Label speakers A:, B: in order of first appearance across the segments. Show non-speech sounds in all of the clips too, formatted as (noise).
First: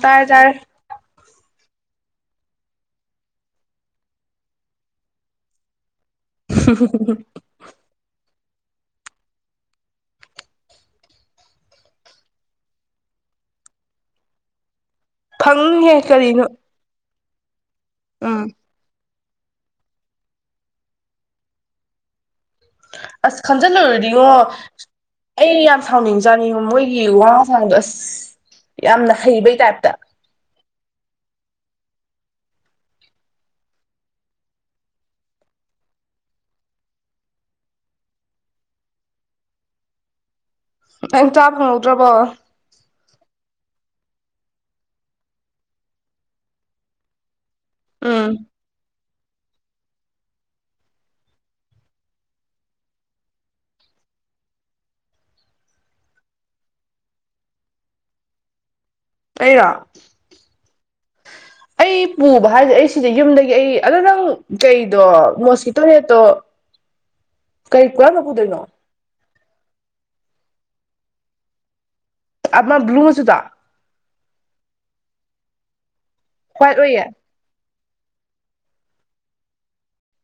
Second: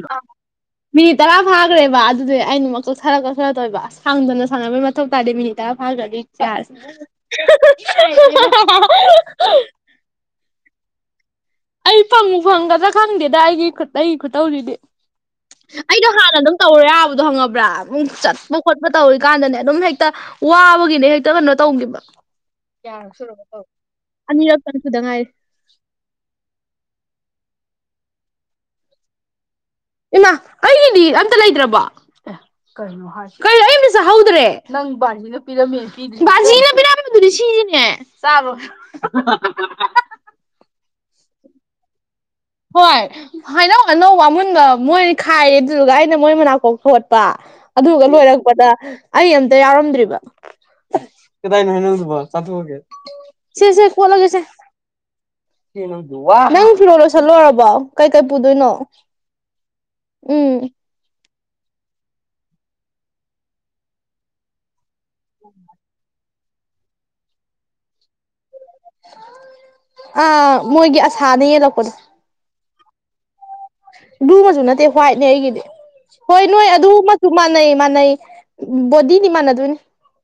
A: ꯇꯔꯦ ꯇꯔꯦ
B: ꯃꯤ ꯇꯔꯥ ꯐꯥꯈ꯭ꯔꯦꯕ ꯑꯗꯨꯗꯤ ꯑꯣꯅꯥ ꯑꯃꯨꯛ ꯀꯛꯊꯔ ꯀꯛꯊꯔ ꯇꯣꯏꯕ ꯁꯥꯡꯗꯅ ꯁꯪꯅꯕꯩ ꯃꯊꯧ ꯇꯥꯗꯦ ꯃꯤꯅꯤꯗ ꯇꯔꯥ ꯐꯥꯒꯔꯗꯤ ꯁꯦꯁ ꯑꯩ ꯐꯪꯕꯨ ꯐꯪꯒꯗ꯭ꯔ ꯈꯪꯗꯦꯗ ꯑꯩꯒꯤ ꯑꯩꯒꯤ ꯈꯨꯠꯇꯧꯁꯤꯗꯤ
A: ꯐꯪꯍꯦ
B: ꯑꯩꯗꯣ ꯍꯥꯟꯅ
A: ꯀꯔꯤꯅꯣ
B: ꯑꯗꯨꯝ ꯇꯧꯔꯦ ꯌꯥꯕꯗꯣ ꯍꯪꯉꯕ꯭ꯔꯥ ꯑꯗꯨꯝ
A: ꯎꯝ
B: ꯆꯠꯄ ꯈꯣꯠꯄ ꯇꯧꯔꯤ ꯀꯥꯟꯗꯅꯦ ꯑꯗꯨꯝ ꯍꯦꯛꯇ ꯋꯥꯕꯒꯤꯅꯦ ꯍꯦꯛꯇ ꯀꯩꯅꯣ ꯇꯧꯈꯤꯕ ꯀꯌꯥꯔꯛ
A: ꯑꯁ
B: ꯁꯨꯔꯕ ꯇꯧ
A: ꯈꯟꯖꯤꯜꯂꯨꯔꯗꯤꯉꯣ
B: ꯑꯅꯤꯔꯛꯇꯪ ꯁꯨꯗ ꯉꯥꯏꯔꯤ
A: ꯑꯩ ꯌꯥꯝ ꯁꯥꯎꯅꯤꯡ ꯖꯥꯠꯅꯤꯉꯣ ꯃꯣꯏꯒꯤ ꯋꯥꯉꯥꯡ ꯁꯥꯥꯉꯥꯡꯗꯣ ꯑꯁ ꯌꯥꯝꯅ ꯍꯩꯕꯩ ꯇꯥꯏꯞꯇ
B: ꯏꯃꯥ ꯀꯩꯒꯤꯗꯤ ꯑꯝꯇ ꯂꯩꯇ꯭ꯔꯕꯣ ꯑꯦ ꯀꯩꯅꯣ ꯍꯥꯏꯁꯤꯕꯣ ꯀꯩꯅꯣ ꯑꯩ ꯑꯃꯇꯥ ꯆꯥꯍꯧꯗ꯭ꯔꯦ ꯅꯪ ꯕꯥꯖꯤꯅ ꯄꯤꯔꯝꯃꯦ ꯕꯥꯁꯤꯅ ꯄꯤꯔꯝꯕꯗꯨꯗꯤ ꯁꯤꯅꯦ ꯆꯥꯔꯣ
A: ꯀꯩꯏꯝ ꯆꯥ ꯐꯪꯍꯧꯗ꯭ꯔꯕꯣ
B: ꯍꯣꯏ ꯍꯩꯅꯧ ꯑꯅꯧꯕ ꯑꯃꯨꯟꯕ ꯃꯣꯏꯅ ꯈꯥꯏꯔꯦ ꯑꯗꯨꯗꯨꯒ ꯑꯩꯅ ꯃꯣꯏ ꯃꯅꯥꯀꯣꯛ ꯊꯣꯠꯄ ꯑꯗꯨꯗꯨꯒ
A: ꯎꯝ
B: ꯂꯣꯏꯔꯛꯄꯗ ꯑꯩ ꯑꯝꯇ ꯌꯥꯎꯔꯝꯗ꯭ꯔꯤꯕ ꯀꯗꯥꯏꯅꯣ ꯅꯪꯒꯤꯗꯨꯕꯨ ꯆꯥꯊꯣꯛꯑꯒꯦ ꯁꯦ ꯁꯦ ꯀꯣꯠꯂꯒꯦꯁꯦ ꯏꯆꯦ ꯅꯪꯗꯤ ꯋꯥ ꯅꯪ ꯐꯤꯔꯣꯜ ꯂꯣꯏꯁꯜꯂꯣꯏꯔꯕꯣ ꯀꯩꯀꯩ ꯄꯨꯗꯣꯏꯅꯣ
A: ꯑꯩꯩꯔꯣ
B: ꯎꯝ
A: ꯑꯩ ꯄꯨꯕ ꯍꯥꯏꯖꯦ ꯑꯩ ꯁꯤꯗꯩ ꯌꯨꯝꯗꯒꯤ ꯑꯩ ꯑꯗꯣ ꯅꯪ ꯀꯩꯗꯣ ꯃꯣꯁꯀꯤꯇꯣ ꯅꯦꯠꯇꯣ ꯀꯩ ꯀꯔꯝꯕ ꯄꯨꯗꯣꯏꯅꯣ
B: ꯑꯥ ꯃꯣꯏꯒꯤ ꯑꯁꯥꯗ ꯌꯦꯜꯂꯛꯄꯗꯣ
A: ꯑꯃ ꯕ꯭ꯂꯨ ꯃꯆꯨꯗꯣ
B: ꯕ꯭ꯂꯨ ꯃꯁꯨ ꯅꯠꯇꯦ ꯍ꯭ꯋꯥꯏꯠꯅꯦ ꯑꯩꯒꯤꯗꯤ ꯍꯣꯏ ꯅꯣꯏ
A: ꯍ꯭ꯋꯥꯏꯠ
B: ꯑꯗꯨ
A: ꯑꯣꯏꯌꯦ
B: ꯃꯥꯟꯅꯩ ꯃꯥꯟꯅꯩ ꯕꯣꯗꯤꯅꯤ ꯃꯥꯟꯅꯗꯣꯏꯅꯤ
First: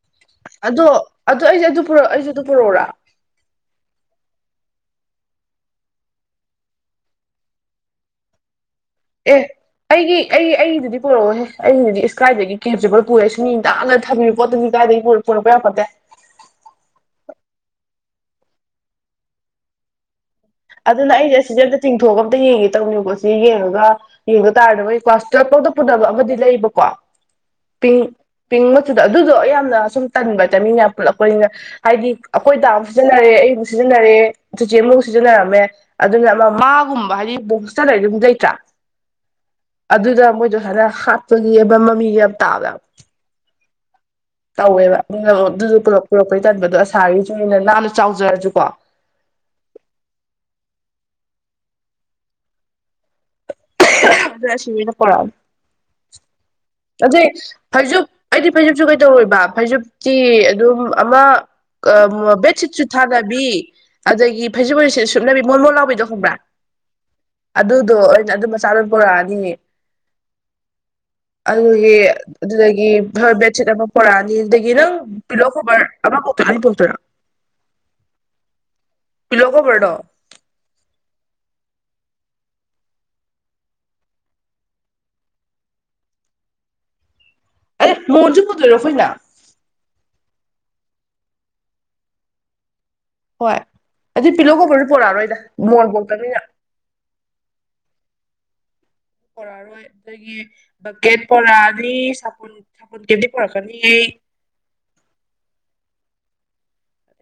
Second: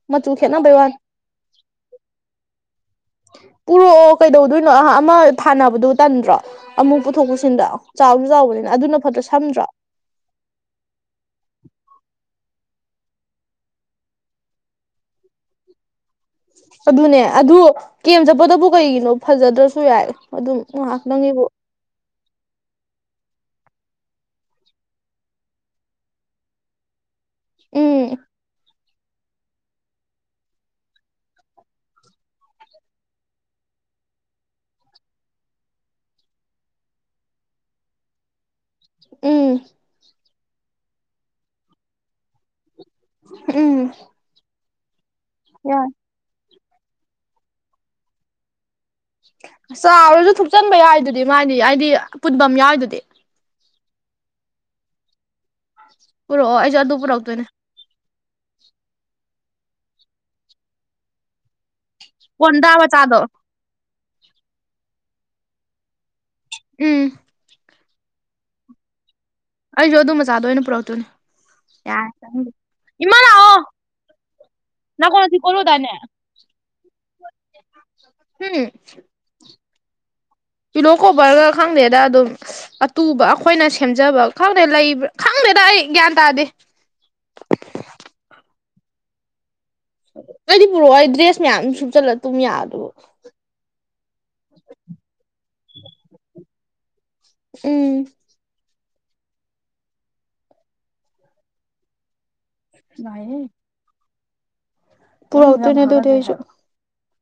B: ꯃꯆꯨ ꯈꯦꯠꯅꯕ
A: ꯑꯗꯣ ꯑꯗꯨ ꯑꯩꯁꯨ ꯑꯗꯨ ꯄꯨꯔꯛ ꯑꯩꯁꯨ ꯑꯗꯨ ꯄꯨꯔꯛꯎꯔꯥ
B: ꯄꯨꯔꯛꯑꯣ ꯀꯩꯗꯧꯗꯣꯏꯅꯣ ꯑꯃ ꯊꯥꯅꯕꯗꯣ ꯇꯟꯗ꯭ꯔꯣ ꯑꯃꯨꯛ ꯄꯨꯊꯣꯛ ꯄꯨꯁꯤꯟꯗ ꯆꯥꯎꯁꯨ ꯆꯥꯎꯕꯅꯤꯅ ꯑꯗꯨꯅ ꯐꯠꯇ꯭ꯔꯣ
A: ꯑꯦ
B: ꯁꯝꯗ꯭ꯔꯣ
A: ꯑꯩꯒꯤ ꯑꯩꯒꯤ ꯑꯩꯗꯨꯗꯤ ꯄꯨꯔꯛꯑꯣꯍꯦ ꯑꯩꯗꯨꯗꯤ ꯏꯁ ꯀꯥꯏꯗꯒꯤ ꯀꯦꯝ ꯆꯠꯄꯗꯥ ꯄꯨꯔꯦ ꯏꯁ ꯃꯤ ꯅꯥꯟꯅ ꯊꯝꯃꯤꯕ ꯄꯣꯠꯇꯗꯤ ꯏꯁ ꯀꯥꯏꯗꯒꯤ ꯄꯨꯔꯛ ꯄꯣꯔꯛꯄ ꯌꯥꯄꯣꯟꯇꯦ
B: ꯑꯗꯨꯅꯦ ꯑꯗꯨ ꯀꯦꯝ ꯆꯠꯄꯗꯕꯨ ꯀꯩꯒꯤꯅꯣ ꯐꯖꯗ꯭ꯔꯁꯨ ꯌꯥꯏ ꯑꯗꯨꯝ
A: ꯑꯗꯨꯅ ꯑꯩꯁꯦ
B: ꯉꯥꯏꯍꯥꯛꯇꯪꯒꯤꯕꯨ
A: ꯑꯁꯤꯖꯦ ꯑꯝꯇ ꯆꯤꯡꯊꯣꯛꯑꯒ ꯑꯝꯇ ꯌꯦꯡꯒꯦ ꯇꯧꯅꯤꯀꯣ ꯁꯤ ꯌꯦꯡꯉꯒ ꯌꯦꯡꯕ ꯇꯥꯔꯦꯗꯅ ꯃꯣꯏ ꯀ꯭ꯂꯥꯁ ꯇꯨꯋꯦꯜ꯭ꯐꯄꯧꯗ ꯄꯨꯗꯕ ꯑꯃꯗꯤ ꯂꯩꯕꯀꯣ
B: ꯎꯝ
A: ꯄꯤꯡ ꯄꯤꯡ ꯊꯨꯗ ꯑꯗꯨꯗꯣ ꯌꯥꯝꯅ ꯁꯨꯝ ꯇꯟꯕ ꯇꯥꯏꯃꯤꯡ ꯌꯥꯝ ꯄꯨꯜꯂꯛꯄꯅꯤꯅ ꯍꯥꯏꯗꯤ ꯑꯩꯈꯣꯏ ꯗꯥ ꯑꯝꯖꯨ ꯁꯤꯖꯤꯟꯅꯔꯦ ꯑꯩ ꯑꯃꯨꯛ ꯁꯤꯖꯤꯟꯅꯔꯦ ꯆꯤꯆꯦ ꯑꯃꯨꯛ ꯁꯤꯖꯤ ꯁꯤꯖꯤꯟꯅꯔꯝꯃꯦ ꯑꯗꯨꯅ ꯑꯃ ꯃꯥꯒꯨꯝꯕ ꯍꯥꯏꯗꯤ ꯕꯣꯡꯁꯇ ꯂꯩꯔꯗꯤ ꯑꯃ ꯂꯩꯇ꯭ꯔꯥ
B: ꯎꯝ
A: ꯑꯗꯨꯗ ꯃꯣꯏꯗꯣ ꯁꯥꯏꯅ ꯍꯥꯠꯄꯒꯤ ꯑꯕ ꯃꯃꯤꯒ ꯌꯥꯝ ꯇꯥꯕ
B: ꯎꯝ
A: ꯇꯧꯋꯦꯕ ꯑꯗꯨꯅ ꯑꯗꯨꯖꯨ
B: ꯌꯥꯏ
A: ꯄꯨꯔꯛ ꯄꯨꯔꯛꯄꯩ ꯇꯟꯕꯗꯣ ꯑꯁꯥꯔꯤꯖꯨꯒꯤꯅ ꯅꯥꯟꯅ ꯆꯥꯎꯖꯔꯖꯨꯀꯣ
B: ꯆꯥꯎꯔꯖꯨ ꯊꯨꯞꯆꯟꯕ ꯌꯥꯏꯗꯨꯗꯤ ꯃꯥꯗꯤ ꯑꯩꯗꯤ ꯄꯨꯨꯟꯕꯝ ꯌꯥꯎꯏꯗꯨꯗꯤ
A: ꯑꯗꯨ ꯑꯁꯤꯅꯦꯅ ꯄꯨꯔꯛꯑꯝꯅꯤ
B: ꯄꯨꯔꯛꯑꯣ ꯑꯩꯁꯨ ꯑꯗꯨ
A: ꯑꯗꯨꯏ
B: ꯄꯨꯔꯛꯇꯣꯏꯅꯦ
A: ꯐꯩꯖꯨꯞ ꯑꯩꯗꯤ ꯐꯩꯖꯨꯞꯖꯨ ꯀꯩꯗꯧꯔꯣꯏꯕ ꯐꯩꯖꯨꯞꯀꯤ ꯑꯗꯨꯝ ꯑꯃ ꯀꯃ
B: ꯀꯣꯟꯗꯥ
A: ꯕꯦꯠꯁꯤꯠꯁꯨ
B: ꯃꯆꯥꯗꯣ
A: ꯊꯥꯗꯕꯤ ꯑꯗꯒꯤ ꯐꯩꯖꯨꯞ ꯑꯣꯏ ꯁꯤ ꯁꯨꯞꯅꯕꯤ ꯃꯣꯟ ꯃꯣꯟ ꯂꯥꯎꯕꯤꯗꯣ ꯈꯪꯕ꯭ꯔꯥ
B: ꯎꯝ
A: ꯑꯗꯨꯗꯣ ꯑꯣꯏꯅ ꯑꯗꯨ ꯃꯆꯥ ꯗꯣ ꯄꯨꯔꯛꯑꯅꯤꯌꯦ
B: ꯑꯩꯖꯨ ꯑꯗꯨ ꯃꯆꯥꯗꯣ ꯑꯣꯏꯅ ꯄꯨꯔꯛꯇꯣꯏꯅꯤ
A: ꯑꯗꯨꯒꯤ ꯑꯗꯨꯗꯒꯤ
B: ꯂꯥꯛꯑꯣ
A: ꯕꯦꯠꯁꯤꯠ ꯑꯃ ꯄꯣꯔꯛꯑꯅꯤ ꯑꯗꯨꯗꯒꯤ ꯅꯪ ꯄꯤꯂꯣ ꯀꯣꯕ꯭ꯔ ꯑꯃꯥ ꯄꯨꯔꯛꯇꯣꯏꯔꯥ ꯑꯅꯤ ꯄꯨꯔꯛꯇꯣꯏꯔ
B: ꯍꯨꯝ
A: ꯄꯤꯂꯣ ꯀꯣꯕ꯭ꯔꯗꯣ
B: ꯄꯤꯂꯣ ꯀꯣꯕ꯭ꯔꯒ ꯈꯪꯗꯦꯗ ꯑꯗꯨꯝ ꯑꯇꯨꯕ ꯑꯩꯈꯣꯏꯅ ꯁꯦꯝꯖꯕ ꯈꯪꯗꯦ ꯂꯩꯕ꯭ꯔꯥ ꯈꯪꯗꯦꯗ ꯑꯩ ꯒ꯭ꯌꯥꯟ ꯇꯥꯗꯦ
A: ꯑꯦ ꯃꯣꯟꯖꯨ ꯄꯨꯗꯣꯏꯔꯣ ꯑꯩꯈꯣꯏꯅ
B: ꯑꯩꯗꯤ ꯄꯨꯔꯛꯑꯣꯏ ꯗ꯭ꯔꯦꯁ ꯃꯌꯥꯝ ꯁꯨꯞꯆꯜꯂ ꯇꯨꯝ ꯌꯥꯕꯗꯨꯕꯨ
A: ꯍꯣꯏ ꯑꯗꯨ ꯄꯤꯂꯣ ꯀꯣꯕ꯭ꯔꯖꯨ ꯄꯣꯔꯛꯑꯔꯣꯏꯗ ꯃꯣꯟ ꯄꯣꯛꯇꯝꯅꯤꯅ
B: ꯎꯝ
A: ꯄꯣꯔꯛꯑꯔꯣꯏ ꯑꯗꯒꯤ ꯕꯛꯀꯦꯠ ꯄꯣꯔꯛꯑꯅꯤ ꯁꯥꯄꯨꯟ ꯁꯥꯄꯨꯟ ꯀꯦꯞꯗꯤ ꯄꯣꯔꯛꯀꯅꯤ ꯑꯩ
B: ꯄꯨꯔꯛꯇꯣꯏꯅꯦ ꯑꯗꯨꯗꯤ ꯑꯩꯁꯨ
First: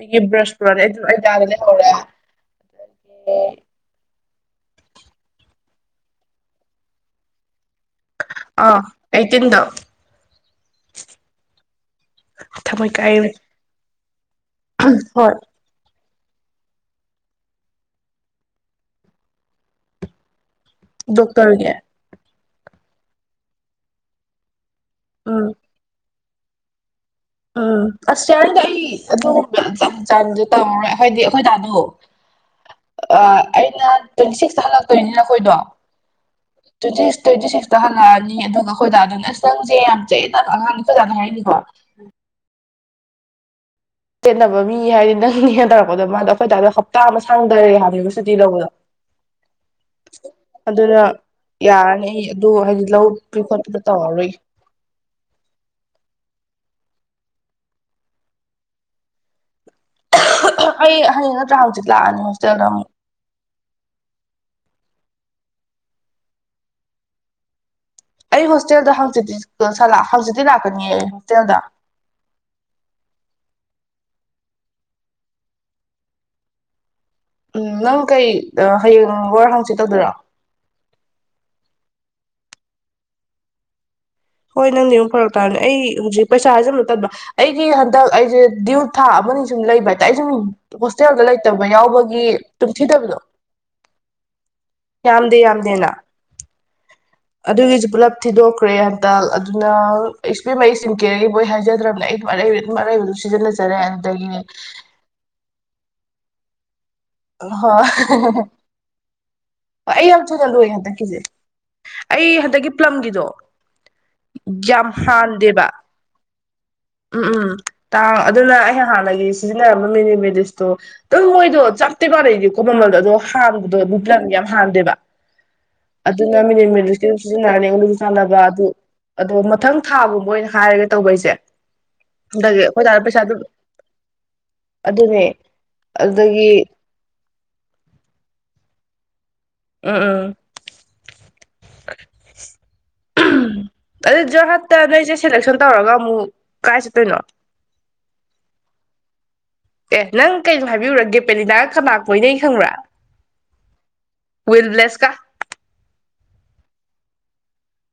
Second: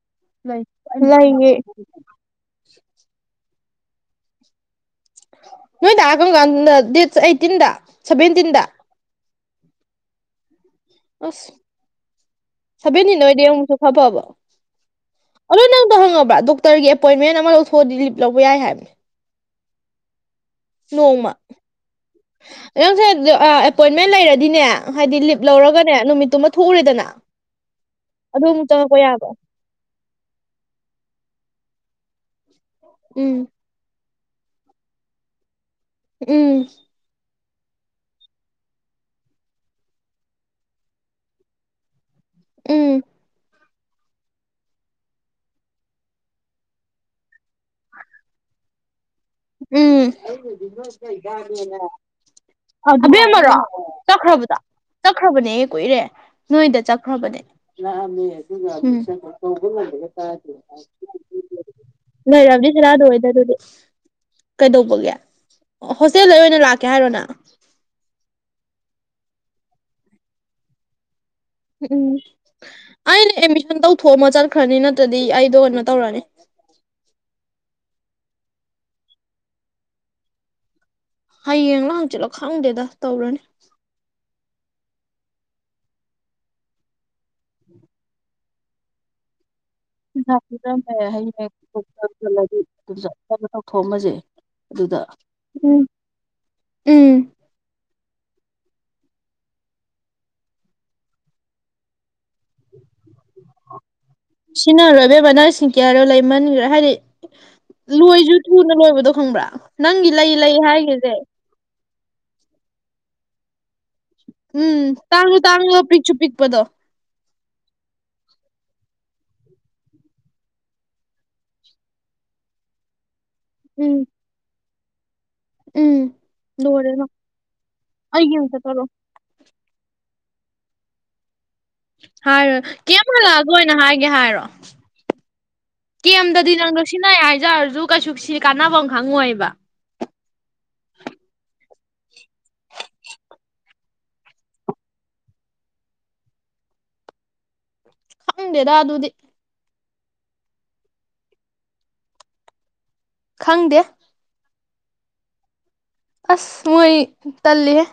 A: ꯑꯩꯒꯤ ꯕ꯭ꯔꯁꯄꯨꯔꯔꯦ ꯑꯩꯖꯨ ꯑꯩꯗꯤ ꯑꯗ
B: ꯂꯩꯌꯦ
A: ꯂꯩꯍꯧꯔꯦ (unintelligible)
B: ꯅꯣꯏ ꯗꯥ ꯀꯝ ꯀꯥꯟꯗ ꯗꯦꯠꯁ ꯑꯩꯠꯇꯤꯟꯗ ꯁꯚꯦꯟꯇꯤꯟꯗ
A: ꯑꯥ ꯑꯩꯠꯇꯤꯟꯗ
B: ꯑꯁ
A: ꯊꯃꯣꯏ ꯀꯥꯏ
B: ꯁꯕꯦꯟꯇꯤꯟꯗ ꯑꯣꯏꯗꯤ ꯑꯃꯨꯛꯁꯨ ꯐ ꯐꯕ
A: ꯍꯣꯏ
B: ꯑꯗꯣ ꯅꯪꯗꯣ ꯍꯪꯉꯕ꯭ꯔꯥ ꯗꯣꯛꯇ꯭ꯔꯒꯤ ꯑꯦꯄꯣꯏꯟꯃꯦꯟ ꯑꯃ ꯂꯧꯊꯣꯛꯑꯗꯤ ꯂꯤꯞ ꯂꯧꯕ ꯌꯥꯏ ꯍꯥꯏꯕꯅꯦ ꯅꯣꯡꯃ
A: ꯗꯣꯛꯇꯔꯒꯤ
B: ꯅꯪꯁꯦ ꯑ ꯑꯦꯄꯣꯏꯟꯃꯦꯟ ꯂꯩꯔꯗꯤꯅꯦ ꯍꯥꯏꯗꯤ ꯂꯤꯞ
A: ꯎꯝ
B: ꯂꯧꯔꯒꯅꯦ ꯅꯨꯃꯤꯠꯇꯨꯃ ꯊꯣꯛꯎꯔꯦꯗꯅ
A: ꯑ ꯑꯁ
B: ꯑꯗꯨ
A: ꯌꯥꯔꯅꯤꯗ
B: ꯑꯃꯨꯛ
A: ꯑꯩ
B: ꯆꯪꯉꯛꯄ ꯌꯥꯕ
A: ꯑꯗꯨ ꯕꯑꯥꯟ ꯆꯟ ꯆꯥꯟꯗꯤ ꯇꯧꯔꯔꯣꯏ ꯑꯍꯥꯏꯗꯤ ꯑꯩꯈꯣꯏ ꯗꯥꯗꯣ ꯑꯥ
B: ꯎꯝ
A: ꯑꯩ ꯑꯩꯅ ꯇ꯭ꯋꯦꯟꯇꯤ ꯁꯤꯛꯁꯇ ꯍꯜꯂꯛꯇꯣꯏꯅꯤꯅ ꯑꯩꯈꯣꯏꯗꯣ
B: ꯎꯝ
A: ꯇ꯭ꯋꯦꯟꯇꯤꯁ ꯇ꯭ꯋꯦꯟꯇꯤ ꯁꯤꯛꯁ ꯇꯥꯍꯜꯂꯛꯑꯅꯤ ꯑꯗꯨꯒ ꯑꯩꯈꯣꯏ ꯗꯥꯗꯨꯅ ꯑꯁ ꯅꯪꯁꯦ ꯌꯥꯝ ꯆꯌꯦꯠꯅꯕ ꯑꯉꯥꯡꯅꯤ ꯆꯠꯖꯥꯅ ꯍꯥꯏꯔꯛꯏꯅꯤꯀꯣ
B: ꯎꯝ
A: ꯆꯦꯟꯅꯕ ꯃꯤ ꯍꯥꯏꯗꯤ ꯅꯪꯅꯤꯍꯦ‌ ꯇꯧꯔꯛꯄꯗꯣ ꯃꯥꯗꯣ ꯑꯩꯈꯣꯏ ꯗꯥꯗꯣ ꯍꯞꯇꯥ ꯑꯃ ꯁꯥꯡꯗꯔꯦ ꯍꯥꯏꯕꯅꯦꯕ ꯁꯨꯇꯤ ꯂꯧꯕꯗꯣ
B: (inaudible) ꯎꯝ
A: ꯑꯗꯨꯅ ꯌꯥꯔꯅꯤ ꯑꯩ ꯑꯗꯨ ꯍꯥꯏꯗꯤ ꯂꯧ ꯄꯤ
B: ꯑꯕꯦꯝꯃꯔꯣ
A: ꯈꯣꯠꯄꯗꯣ ꯇꯧꯔꯔꯣꯏꯒꯦ
B: ꯆꯠꯈ꯭ꯔꯕ ꯆꯠꯈ꯭ꯔꯕꯅꯦꯍꯦ ꯀꯨꯏꯔꯦ ꯅꯣꯏꯗ ꯆꯠꯈ꯭ꯔꯕꯅꯦ (unintelligible) ꯂꯩꯔꯝꯅꯤ ꯁꯅꯊꯣꯏ
A: ꯑꯩ ꯍꯌꯦꯡ ꯅꯠꯇ꯭ꯔꯥ ꯍꯪꯆꯤꯠ ꯂꯥꯛꯑꯅꯤ ꯍꯣꯁꯇꯦꯜꯗ ꯑꯃꯨꯛ
B: ꯍꯣꯏꯗ ꯑꯗꯨꯗꯤ ꯀꯩꯗꯧꯕꯒꯦ ꯍꯣꯁꯇꯦꯜꯗꯩ ꯑꯣꯏꯅ ꯂꯥꯛꯀꯦ ꯍꯥꯏꯔꯣ ꯅꯪ
A: ꯑꯩ ꯍꯣꯁꯇꯦꯜꯗ ꯍꯥꯡꯆꯤꯠꯇꯤ ꯁꯂꯥꯛ ꯍꯡꯆꯤꯠꯇꯤ ꯂꯥꯛꯀꯅꯤꯌꯦ ꯑꯩ ꯍꯣꯁꯇꯦꯜꯗ
B: ꯎꯝ ꯎꯝ ꯑꯩꯗꯤ ꯑꯦꯠꯃꯤꯁꯟ ꯇꯧꯊꯣꯛꯑꯝꯃ ꯆꯠꯈ꯭ꯔꯅꯤ ꯅꯠꯇ꯭ꯔꯗꯤ ꯑꯩꯗꯣ ꯀꯩꯅꯣ ꯇꯧꯔꯅꯤ
A: ꯎꯝ ꯅꯪ ꯀꯩ ꯑ ꯍꯌꯦꯡꯔꯣꯔ ꯍꯡꯆꯤꯠ ꯇꯧꯗꯣꯏꯔꯣ
B: ꯍꯌꯦꯡꯂ ꯍꯪꯆꯤꯠꯂ ꯈꯪꯗꯦꯗ ꯇꯧꯔꯅꯤ
A: ꯍꯣꯏ ꯅꯪꯗꯤ ꯑꯃꯨꯛ ꯐꯔꯛ ꯇꯥꯔꯅꯤ ꯑꯩ ꯍꯧꯖꯤꯛ ꯄꯩꯁꯥꯖꯦ ꯑꯃꯨꯛ ꯇꯟꯕ ꯑꯩꯒꯤ ꯍꯟꯗꯛ ꯑꯩꯖꯦ ꯗ꯭ꯌꯨ ꯊꯥ ꯑꯃꯅꯤ ꯁꯨꯝ ꯂꯩꯕ ꯍꯥꯏꯇꯥꯔꯦ ꯑꯩ ꯁꯨꯝ
B: (unintelligible)
A: ꯍꯣꯁꯇꯦꯜꯗ ꯂꯩꯇꯕ ꯌꯥꯎꯕꯒꯤ ꯇꯨꯝꯊꯤꯗꯕꯗꯣ
B: ꯑꯗꯨꯗ
A: ꯌꯥꯝꯗꯦ
B: ꯎꯝ
A: ꯌꯥꯝꯗꯦꯅ
B: ꯎꯝ
A: ꯑꯗꯨꯒꯤꯁꯨ ꯄꯨꯂꯞ ꯊꯤꯗꯣꯛꯈ꯭ꯔꯦ (unintelligible) ꯍꯥꯏꯖꯗ꯭ꯔꯕꯅꯦ ꯑꯩ ꯑꯗꯨꯝ ꯑꯔꯩꯕ ꯑꯗꯨꯝ ꯑꯔꯩꯕꯗꯨ ꯁꯤꯖꯤꯟꯅꯖꯔꯦ ꯑꯗꯨꯗꯒꯤꯅꯦ
B: ꯁꯤꯅꯔꯣ ꯑꯕꯦꯕꯃ ꯅꯪ ꯁ꯭ꯀꯤꯟꯀꯤꯌꯔ ꯗꯣ ꯂꯩꯃꯟꯒ꯭ꯔꯦ ꯍꯥꯏꯗꯤ ꯂꯣꯏꯖꯨ
A: ꯍꯣꯏ
B: ꯊꯨꯅ ꯂꯣꯏꯕꯗꯣ ꯈꯪꯕ꯭ꯔꯥ
A: ꯑꯩ
B: ꯅꯪꯒꯤ
A: ꯌꯥꯝ
B: ꯂꯩ
A: ꯊꯨꯅ
B: ꯂꯩ
A: ꯂꯣꯏ
B: ꯍꯥꯏꯒꯖꯦ
A: ꯍꯟꯗꯛꯀꯤꯁꯦ ꯑꯩ ꯍꯟꯗꯛꯀꯤ ꯄ꯭ꯂꯝꯒꯤꯗꯣ
B: ꯎꯝ
A: ꯌꯥꯝ
B: ꯇꯥꯡꯖꯨ
A: ꯍꯥꯟꯗꯦꯕ
B: ꯇꯥꯡꯕ ꯄꯤꯛꯁꯨꯨ ꯄꯤꯛꯄꯗꯣ
A: ꯎꯝ ꯎꯝ ꯇꯥꯡ ꯑꯗꯨꯅ ꯑꯩ ꯍꯥꯟꯅꯒꯤ ꯁꯤꯖꯤꯟꯅꯔꯝꯕ ꯃꯦꯅꯨꯕꯦꯗꯤꯁꯇꯣ ꯑꯗꯨꯝ ꯃꯣꯏꯗꯣ ꯆꯞ ꯇꯤ ꯃꯥꯅꯩꯅꯤꯀꯣ ꯃꯃꯜꯗꯣ ꯑꯗꯣ ꯍꯥꯟꯕꯗꯣ
B: ꯎꯝ
A: ꯑꯃꯨꯛ ꯄ꯭ꯂꯝꯒꯤ ꯌꯥꯝ ꯍꯥꯟꯗꯦꯕ
B: ꯎꯝ
A: ꯑꯗꯨꯅ
B: ꯂꯣꯏꯔꯦꯅ
A: ꯃꯤꯅꯤꯃꯤꯂꯤꯁꯀꯤ ꯁꯤꯖꯤꯟꯅꯔꯅꯤ ꯑꯩꯉꯣꯟꯗꯁꯨ
B: ꯑꯩꯒꯤ
A: ꯆꯥꯟꯅꯕ
B: ꯑꯝꯇ
A: ꯑꯗꯨ
B: ꯇꯧꯔꯛꯑꯣ
A: ꯑꯗꯣ ꯃꯊꯪ ꯊꯥꯒꯨꯝꯕ ꯑꯣꯏꯅ ꯍꯥꯏꯔꯒ ꯇꯧꯕ ꯑꯩꯁꯦ
B: ꯍꯥꯏꯔꯣ
A: ꯍꯟꯗꯛꯀꯤ ꯑꯩꯈꯣꯏ ꯗꯥꯅ
B: ꯀꯦꯝ
A: ꯄꯩꯁꯥ ꯑꯗꯨꯝ
B: ꯍꯜꯂꯛꯑꯒ ꯑꯣꯏꯅ ꯍꯥꯏꯒꯦ ꯍꯥꯏꯔꯣ
A: ꯑꯗꯨꯅꯦ ꯑꯗꯨꯗꯒꯤ
B: ꯀꯦꯝꯗꯗꯤ ꯅꯪꯗꯣ ꯁꯤꯟꯅꯩ ꯍꯥꯏꯖꯔꯁꯨ ꯀꯩꯁꯨ ꯁꯤ ꯀꯥꯟꯅꯕꯥꯝ ꯈꯪꯉꯣꯏꯕ
A: ꯑꯥ ꯑꯥ
B: (inaudible)
A: (unintelligible) ꯅꯣꯏꯁꯦ ꯁꯦꯂꯦꯛꯁꯟ ꯇꯧꯔꯒ ꯑꯃꯨꯛ ꯀꯥꯏ ꯆꯠꯇꯣꯏꯅꯣ
B: ꯍꯪꯗꯦꯗ ꯑꯗꯨꯗꯤ
A: ꯑꯦ ꯅꯪ ꯀꯩꯅꯣ ꯍꯥꯏꯕꯤꯌꯨꯨꯔꯥ ꯒꯦꯄꯦꯂꯤꯅꯥꯒ ꯀꯅꯥ ꯀꯣꯏꯅꯩ ꯈꯪꯕ꯭ꯔꯥ
B: ꯈꯪꯗꯦ
A: ꯋꯤꯜꯕ꯭ꯂꯦꯁꯀ
B: ꯑꯁ ꯃꯣꯏ ꯇꯜꯂꯤꯍꯦ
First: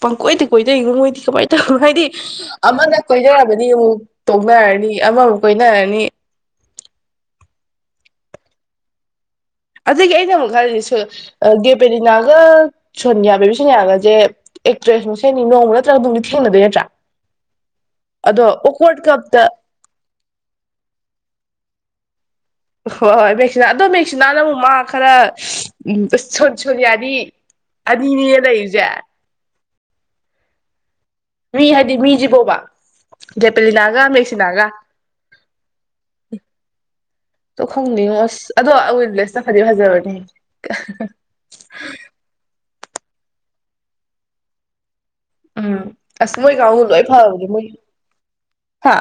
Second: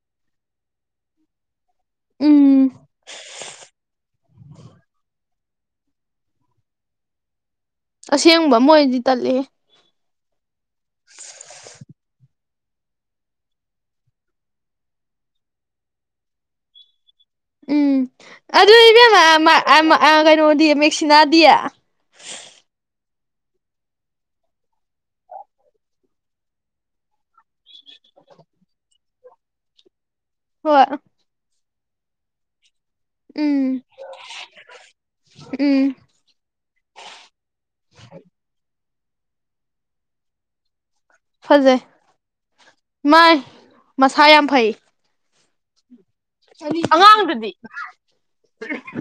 A: ꯄꯪꯀꯣꯏꯗꯤ ꯀꯣꯏꯅꯩꯉꯣ ꯃꯣꯏꯗꯤ ꯀꯃꯥꯏ ꯍꯥꯏꯗꯤ
B: ꯎꯝ
A: ꯑꯃꯅ ꯀꯣꯏꯅꯔꯃꯅꯤ ꯑꯃꯨꯛ ꯇꯣꯛꯅꯔꯅꯤ ꯑꯃꯃꯨꯛ ꯀꯣꯏꯅꯔꯅꯤ
B: ꯑꯁꯦꯡꯕ ꯃꯣꯏꯗꯤ ꯇꯜꯂꯤꯍꯦ
A: ꯑꯗꯒꯤ ꯑꯩꯅ ꯑꯃꯨꯛ ꯈꯜꯂꯤ ꯁꯣꯏ ꯑ ꯒꯦꯄꯦꯂꯤꯅꯥꯒ ꯁꯣꯅꯤꯌꯥ ꯕꯦꯕꯤꯁꯣꯅꯤꯌꯥꯒꯖꯦ ꯑꯦꯛꯇ꯭ꯔꯦꯁ ꯃꯁꯦꯅꯤ ꯅꯣꯡꯃ ꯅꯠꯇ꯭ꯔꯒ ꯅꯣꯡꯗꯤ ꯊꯦꯡꯅꯗꯣꯏ ꯅꯠꯇ꯭ꯔꯥ
B: ꯎꯝ
A: ꯑꯗꯣ
B: ꯑꯗꯨ
A: ꯑꯣꯀꯋꯥꯔꯗ
B: ꯏꯕꯦꯝꯃ ꯑ
A: ꯀꯞꯇ
B: ꯃ ꯑ ꯃ ꯑ ꯀꯩꯅꯣꯗꯤ ꯃꯦꯛꯁꯤꯅꯥꯗꯤ
A: ꯍꯣꯏ ꯍꯣꯏ ꯃꯦꯛꯁꯤꯅꯥ ꯑꯗꯣ ꯃꯦꯛꯁꯤꯅꯥꯅ ꯑꯃꯨꯛ ꯃꯥ ꯈꯔ ꯎꯝ ꯁꯣ ꯁꯣꯅꯤꯌꯥꯗꯤ ꯑꯅꯤꯅꯤꯅꯦ ꯂꯩꯔꯤꯖꯦ
B: ꯍꯣꯏ
A: ꯃꯤ ꯍꯥꯏꯗꯤ ꯃꯤꯖꯤꯕꯣꯕ
B: ꯎꯝ
A: ꯒꯦꯄꯦꯂꯤꯅꯥꯒ ꯃꯦꯛꯁꯤꯅꯥꯒ
B: (inaudible)
A: ꯇꯣ ꯈꯪꯗꯦꯉꯣ ꯑꯁ ꯑꯗꯣ ꯋꯤꯜꯕ꯭ꯂꯦꯁꯇꯣ ꯐꯗꯤ ꯐꯖꯕꯅꯤꯍꯦ
B: ꯐꯖꯩ ꯃꯥꯏ ꯃꯁꯥ ꯌꯥꯝ ꯐꯩ
A: ꯎꯝ ꯑꯁ ꯃꯣꯏ
B: ꯍꯥꯏꯗꯤ
A: ꯀꯥꯡꯕꯨ ꯂꯣꯏ ꯐꯕꯅꯦ
B: ꯑꯉꯥꯡꯗꯨꯗꯤ
A: ꯃꯣꯏ ꯍꯥ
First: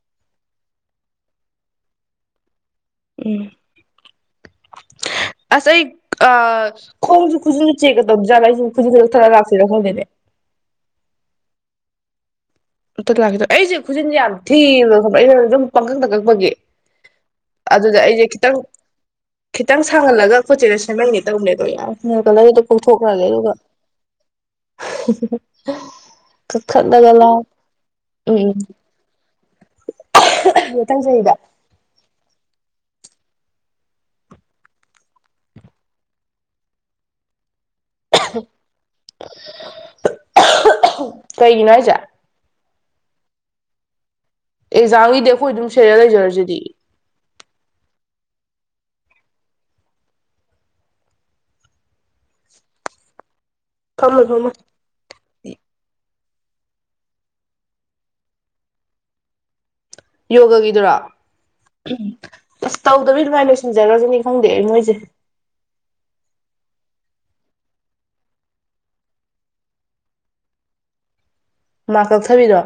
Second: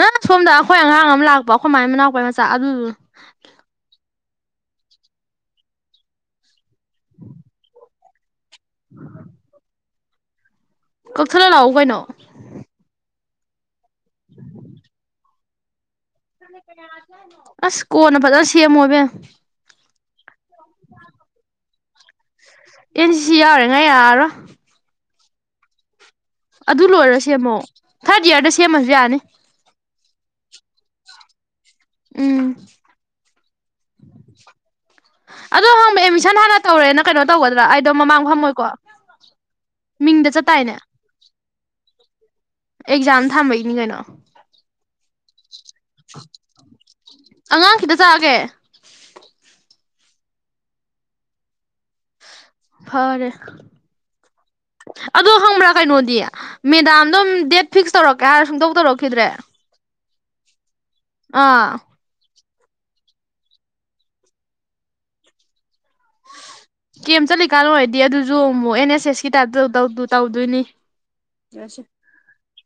B: ꯑꯥ ꯁꯣꯝꯗ ꯑꯩꯈꯣꯏ ꯑꯉꯥꯡ ꯑꯃ ꯂꯥꯛꯄ ꯑꯩꯈꯣꯏ ꯃꯥꯏ ꯃꯅꯥꯎꯄꯥꯏ ꯃꯆꯥ ꯑꯗꯨꯗꯨ
A: ꯎꯝ ꯑꯁ ꯑꯩ ꯑ ꯈꯣꯡꯖꯨ ꯈꯨꯖꯤꯜ ꯆꯦꯛꯀ ꯇꯧ ꯖꯥꯠꯂꯒ ꯑꯩꯁꯨ ꯈꯨꯖꯤꯜ ꯀꯛꯊꯠꯂ ꯂꯥꯛꯁꯤꯔ ꯈꯪꯗꯦꯅꯦ
B: ꯀꯛꯊꯠꯂ ꯂꯥꯛꯎ ꯀꯩꯅꯣ
A: ꯑꯝꯇ ꯂꯥꯛꯀꯦ ꯗꯣ ꯑꯩꯖꯦ ꯈꯨꯖꯤꯟꯁꯦ ꯌꯥꯝ ꯊꯤꯌꯦꯕ ꯈꯪꯕꯔ ꯑꯩꯅ ꯑꯗꯨꯝ ꯄꯪꯀꯛꯇ ꯀꯛ
B: ꯑꯁ ꯀꯣꯅ ꯐꯖꯅ ꯁꯦꯝꯃꯣ ꯏꯕꯦꯝ
A: ꯈꯤꯠꯇꯪ ꯁꯥꯥꯡꯍꯜꯂꯒ ꯈꯣꯏ ꯆꯦꯗ ꯁꯦꯝꯍꯜꯒꯦ ꯇꯧꯕꯅꯦ ꯑꯗꯣ ꯌꯥꯔꯦ ꯅꯦꯜ ꯀꯂꯔ
B: ꯑꯦꯟ ꯁꯤ
A: ꯀꯣꯛꯊꯣꯛꯈꯔꯒꯦ
B: ꯁꯤ
A: ꯑꯗꯨꯒ
B: ꯌꯥꯎꯔꯤꯉꯩ ꯌꯥꯔꯔꯣꯏ
A: ꯀꯛꯊꯠꯂ ꯂꯥꯎ
B: ꯊꯔꯗ ꯌꯔ ꯗ ꯁꯦꯝꯃꯖꯨ ꯌꯅꯤ
A: ꯏꯀꯥꯏꯖꯩꯗ
B: ꯎꯝ ꯑꯗꯨ ꯑꯍꯟꯕ ꯑꯦꯗꯃꯤꯁꯟ ꯍꯥꯟꯅ ꯇꯧꯔꯦꯅ ꯀꯩꯅꯣ ꯇꯧꯒꯗ꯭ꯔꯥ ꯑꯩꯗꯣ ꯃꯃꯥꯡ ꯐꯝꯃꯣꯏꯀꯣ ꯃꯤꯡꯗ ꯆꯠꯇꯥꯥꯏꯅꯦ
A: ꯀꯩꯒꯤꯅꯣ ꯍꯥꯏꯁꯦ
B: ꯑꯦꯛꯖꯥꯝ ꯊꯝꯕꯩꯅꯤ ꯀꯩꯅꯣ
A: ꯑꯦꯛꯖꯥꯝ ꯒꯤꯗꯤ ꯑꯩꯈꯣꯏ ꯑꯗꯨꯝ ꯁꯦꯔꯦꯜ ꯂꯩꯖꯔꯖꯤꯗꯤ
B: ꯑꯉꯥꯡ ꯈꯤꯠꯇ ꯆꯥꯒꯦ ꯐꯔꯦ
A: ꯐꯝꯃꯣꯏ ꯐꯝꯃꯣꯏ
B: ꯑꯗꯣ ꯈꯪꯕ꯭ꯔꯥ ꯀꯩꯅꯣꯗꯤ ꯃꯦꯗꯥꯝꯗꯣꯝ ꯗꯦꯠ ꯐꯤꯛꯁ ꯇꯧꯔꯛꯀꯦ ꯍꯥꯏꯔ ꯁꯨꯡꯇꯧ ꯇꯧꯔꯛꯈꯤꯗ꯭ꯔꯦ
A: ꯌꯣꯒ ꯒꯤꯗꯨꯔꯣ
B: ꯑ
A: ꯎꯝ ꯑꯁ ꯇꯧꯗꯕꯤ ꯑꯗꯨꯃꯥꯏꯅ ꯂꯣꯏꯁꯤꯟꯖꯔꯒꯅꯤ ꯈꯪꯗꯦ ꯑꯩ ꯃꯣꯏꯖꯦ
B: ꯀꯦꯝ ꯆꯠꯂꯤꯀꯥꯟ ꯑꯣꯏꯔꯗꯤ ꯑꯗꯨꯖꯨ ꯑꯃꯨꯛ ꯑꯦꯟ ꯑꯦꯁ ꯑꯦꯁꯀꯤ ꯇꯥꯏꯞꯇ ꯇꯧ ꯇꯧꯗꯣꯏꯅꯤ ꯌꯔꯦꯁꯦ
A: ꯃꯥꯛ ꯀꯛꯊꯕꯤꯗꯣ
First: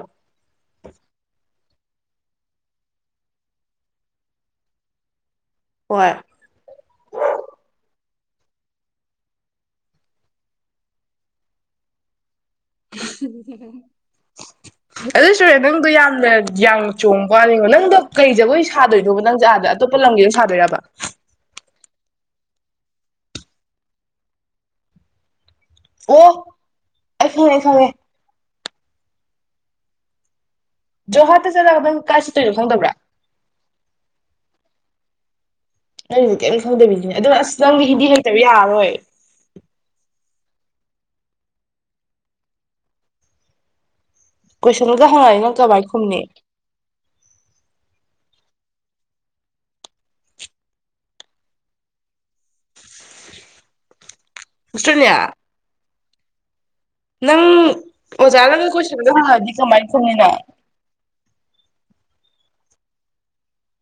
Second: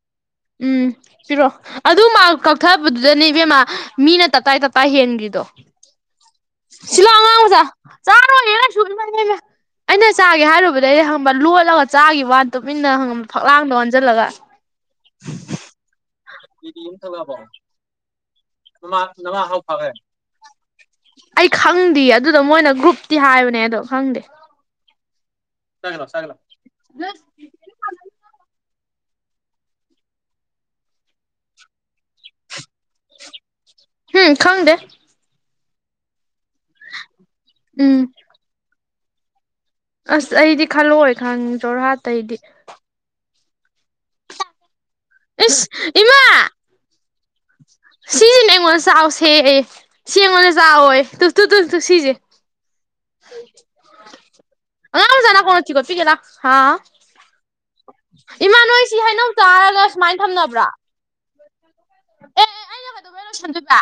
B: ꯎꯝ ꯄꯤꯔꯣ ꯑꯗꯨ ꯃꯔꯛ ꯀꯛꯊꯕꯗꯨꯗꯅꯦ ꯏꯕꯦꯝꯃ ꯃꯤꯅ ꯇꯞꯇꯥꯥꯏ ꯇꯞꯇꯥꯥꯏ ꯍꯦꯟꯒ꯭ꯔꯤꯗꯣ
A: ꯍꯣꯏ
B: ꯁꯤꯂꯥꯎ ꯑꯉꯥꯡ ꯃꯆꯥ ꯆꯥꯔꯣꯏꯌꯦ ꯀꯩꯁꯨ ꯏꯃꯩ ꯃꯩ ꯑꯩꯅ ꯆꯥꯒꯦ ꯍꯥꯏꯔꯨꯕꯗꯒꯤ ꯈꯪꯕ꯭ꯔꯥ ꯂꯣꯠꯂꯒ ꯆꯥꯒꯤ ꯋꯥꯅꯦ ꯇꯨꯃꯤꯟꯅ ꯈꯪꯉꯕ ꯐꯛꯂꯥꯡꯗ ꯑꯣꯟꯖꯤꯜꯂꯒ
A: ꯑꯗꯨ ꯁꯨꯔꯦ ꯅꯪꯗꯣ ꯌꯥꯝꯅ ꯌꯥꯡꯅ ꯆꯣꯡꯕ ꯋꯅꯤꯉꯣ ꯅꯪꯗꯣ ꯀꯩ ꯖꯒꯣꯏ ꯁꯥꯗꯣꯏꯅꯣꯕ ꯅꯪꯖꯦ ꯑꯥꯗ ꯑꯇꯣꯞꯄ ꯂꯝꯒꯤ ꯁꯥꯗꯣꯏꯔꯕ
B: ꯑꯩ ꯈꯪꯗꯤꯌꯦ ꯑꯗꯨꯗꯣ ꯃꯣꯏꯅ ꯒ꯭ꯔꯨꯞꯇꯤ ꯍꯥꯏꯕꯅꯦ ꯑꯗꯣ ꯈꯪꯗꯦ ꯆꯒꯦ ꯂꯥꯎ ꯆꯒꯦ ꯂꯥꯎ
A: ꯑꯣ ꯑꯩ ꯈꯪꯉꯦ ꯑꯩ ꯈꯪꯉꯦ ꯖꯣꯍꯥꯠꯇ ꯆꯠꯂꯒ ꯅꯪ ꯀꯥꯏ ꯆꯠꯇꯣꯅꯣ ꯈꯪꯗꯕ꯭ꯔꯥ
B: ꯍꯨꯝ ꯈꯪꯗꯦ
A: ꯅꯪꯒꯤꯗꯤ ꯀꯩꯑꯝ ꯊꯪꯗꯕꯤꯅꯤꯅꯦ ꯑꯗꯣ ꯑꯁ ꯅꯪꯗꯤ
B: ꯎꯝ
A: ꯍꯤꯟꯗꯤ ꯍꯩꯇꯕꯤ ꯌꯥꯔꯔꯣꯏ
B: ꯑꯁ ꯑꯩꯗꯤ ꯈꯜꯂꯛꯑꯣꯏ ꯈꯪꯉꯦ ꯖꯣꯔꯍꯥꯠꯇ ꯑꯩꯗꯤ
A: ꯀꯣꯏꯁꯟꯒ ꯍꯪꯉꯛꯑꯗꯤ ꯅꯪ
B: ꯏꯁ
A: ꯀꯃꯥꯏ ꯈꯨꯝꯅꯤ
B: ꯁꯤ ꯅ ꯑꯩꯉꯣꯟꯗ ꯆꯥꯎꯁꯦꯌꯦ ꯁꯤ ꯑꯩꯉꯣꯟꯗ ꯆꯥꯎꯋꯣꯌꯦ ꯇꯨ ꯇꯨ ꯇꯨ ꯇꯨ ꯁꯤꯖꯦ ꯑꯉꯥꯡ ꯃꯆꯥ
A: ꯁꯤꯁꯇꯔꯅꯦ
B: ꯅꯀꯣꯡ ꯅꯞꯊꯤ ꯀꯣꯠꯄꯤꯒꯦ ꯂꯥꯎ ꯍꯥꯎ
A: ꯅꯪ
B: ꯏꯃꯥ
A: ꯑꯣꯖꯥꯅꯒ
B: ꯅꯣꯏꯁꯤ
A: ꯀꯣꯏꯁꯟꯒ
B: ꯍꯩꯅꯧ
A: ꯍꯪꯉꯛꯑꯗꯤ ꯀꯃꯥꯏ
B: ꯆꯥꯔꯒ
A: ꯈꯨꯝꯅꯤ
B: ꯁꯨꯃꯥꯏꯅ
A: ꯅꯪ
B: ꯊꯝꯅꯕ꯭ꯔꯥ (inaudible) ꯑꯦ ꯑꯦ ꯑꯩꯅ ꯀꯩꯗꯧꯕꯩ ꯂꯣꯢꯁꯟꯗꯣꯏꯕ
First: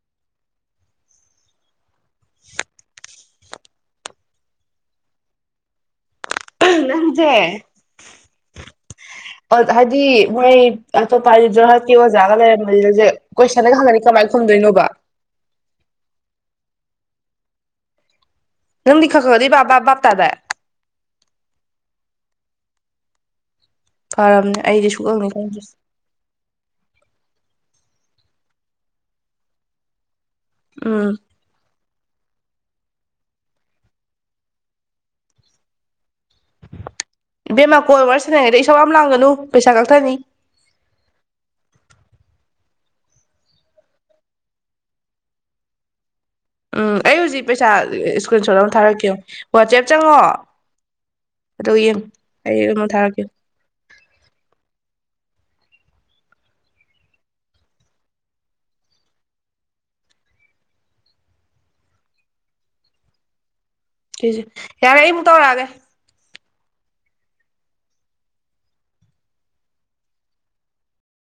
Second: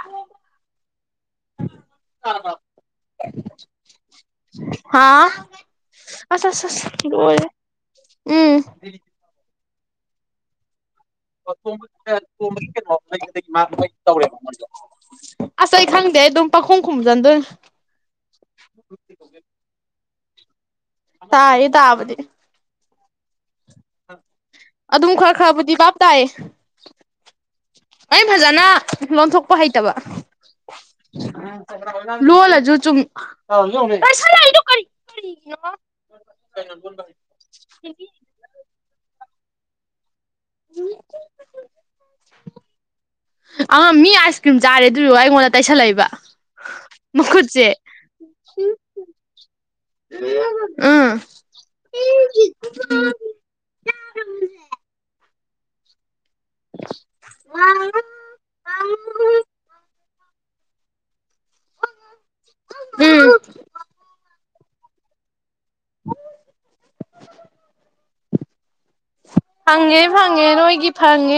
B: (inaudible) ꯍꯥꯥ ꯑꯁ ꯑꯁ
A: ꯅꯪꯁꯦ
B: ꯂꯣꯏꯔꯦꯍꯦ ꯎꯝ
A: ꯄꯠ ꯍꯥꯏꯗꯤ ꯃꯣꯏ ꯑꯇꯣꯞꯄ ꯍꯥꯏꯗꯤ ꯖꯔꯍꯠꯀꯤ ꯑꯣꯖꯥꯒ ꯂꯩꯔꯝꯃꯗꯤ ꯅꯪꯁꯦ ꯀꯣꯏꯁꯟꯗꯒ ꯍꯪꯉꯅꯤ ꯀꯃꯥꯏꯅ ꯈꯨꯝꯗꯣꯏꯅꯣꯕ
B: ꯑꯁ ꯑꯩ ꯈꯪꯗꯦ ꯑꯗꯨꯝ ꯄꯪꯈꯨꯝ ꯈꯨꯝꯖꯟꯗꯣꯏ
A: ꯅꯪꯗꯤ ꯈꯔ ꯈꯔꯗꯤ ꯕꯥꯞ ꯕꯥꯞ ꯕꯥꯞ ꯇꯥꯗꯥꯏ
B: ꯇꯥꯏꯌꯦ ꯇꯕꯗꯤ
A: ꯐꯔꯕꯅꯦ ꯑꯩꯗꯤ
B: ꯑꯗꯨꯝ
A: ꯁꯨꯛꯈꯪ ꯍꯦꯛ
B: ꯈꯔ
A: ꯈꯪꯗꯦ
B: ꯈꯔꯕꯨꯗꯤ ꯚꯥꯞ ꯇꯥꯏꯌꯦ ꯑꯩ ꯐꯖꯅ ꯂꯣꯟꯊꯣꯛꯄ ꯍꯩꯇꯕ
A: ꯎꯝ
B: ꯂꯣꯂꯖꯣ ꯆꯨꯝ ꯀ (unintelligible)
A: ꯕꯦꯝꯃꯥ ꯀꯣꯜ ꯋꯥꯔꯤꯔ ꯁꯟꯅꯅꯤꯡꯉꯩꯗ ꯑꯩ ꯏꯁꯁꯨꯥꯎ ꯌꯥꯝ ꯂꯥꯡꯒꯅꯨ ꯄꯩꯁꯥ ꯀꯛꯊꯅꯤ
B: ꯎ ꯑ ꯃꯤ ꯑꯥꯏꯁ ꯀ꯭ꯔꯤꯝ ꯆꯥꯔꯦ ꯑꯗꯨꯏ ꯑꯩꯉꯣꯟꯗ ꯇꯩꯁꯜꯂꯛꯏꯕ
A: ꯎꯝ ꯑꯩ ꯍꯧꯖꯤꯛ
B: ꯃꯈꯨꯠꯁꯦ
A: ꯄꯩꯁꯥ ꯏꯁꯀ꯭ꯔꯤꯟ ꯁꯣꯠ ꯑꯃ ꯊꯥꯔꯛꯀꯦ ꯋꯥꯆꯦꯞ ꯆꯪꯉꯣ
B: ꯎꯝ
A: ꯑꯗꯣ ꯌꯦꯡ ꯑꯩꯡ ꯑꯃꯨꯛ ꯊꯥꯔꯛꯀꯦ
B: ꯋꯥ (unintelligible) ꯎꯝ
A: ꯁꯤꯁꯦ ꯌꯥꯔꯦ ꯑꯩꯃꯨꯛ ꯇꯧꯔꯛꯑꯒꯦ
B: (inaudible) ꯐꯪꯉꯦ ꯐꯪꯉꯦ ꯅꯣꯏꯒꯤ ꯐꯪꯉꯦ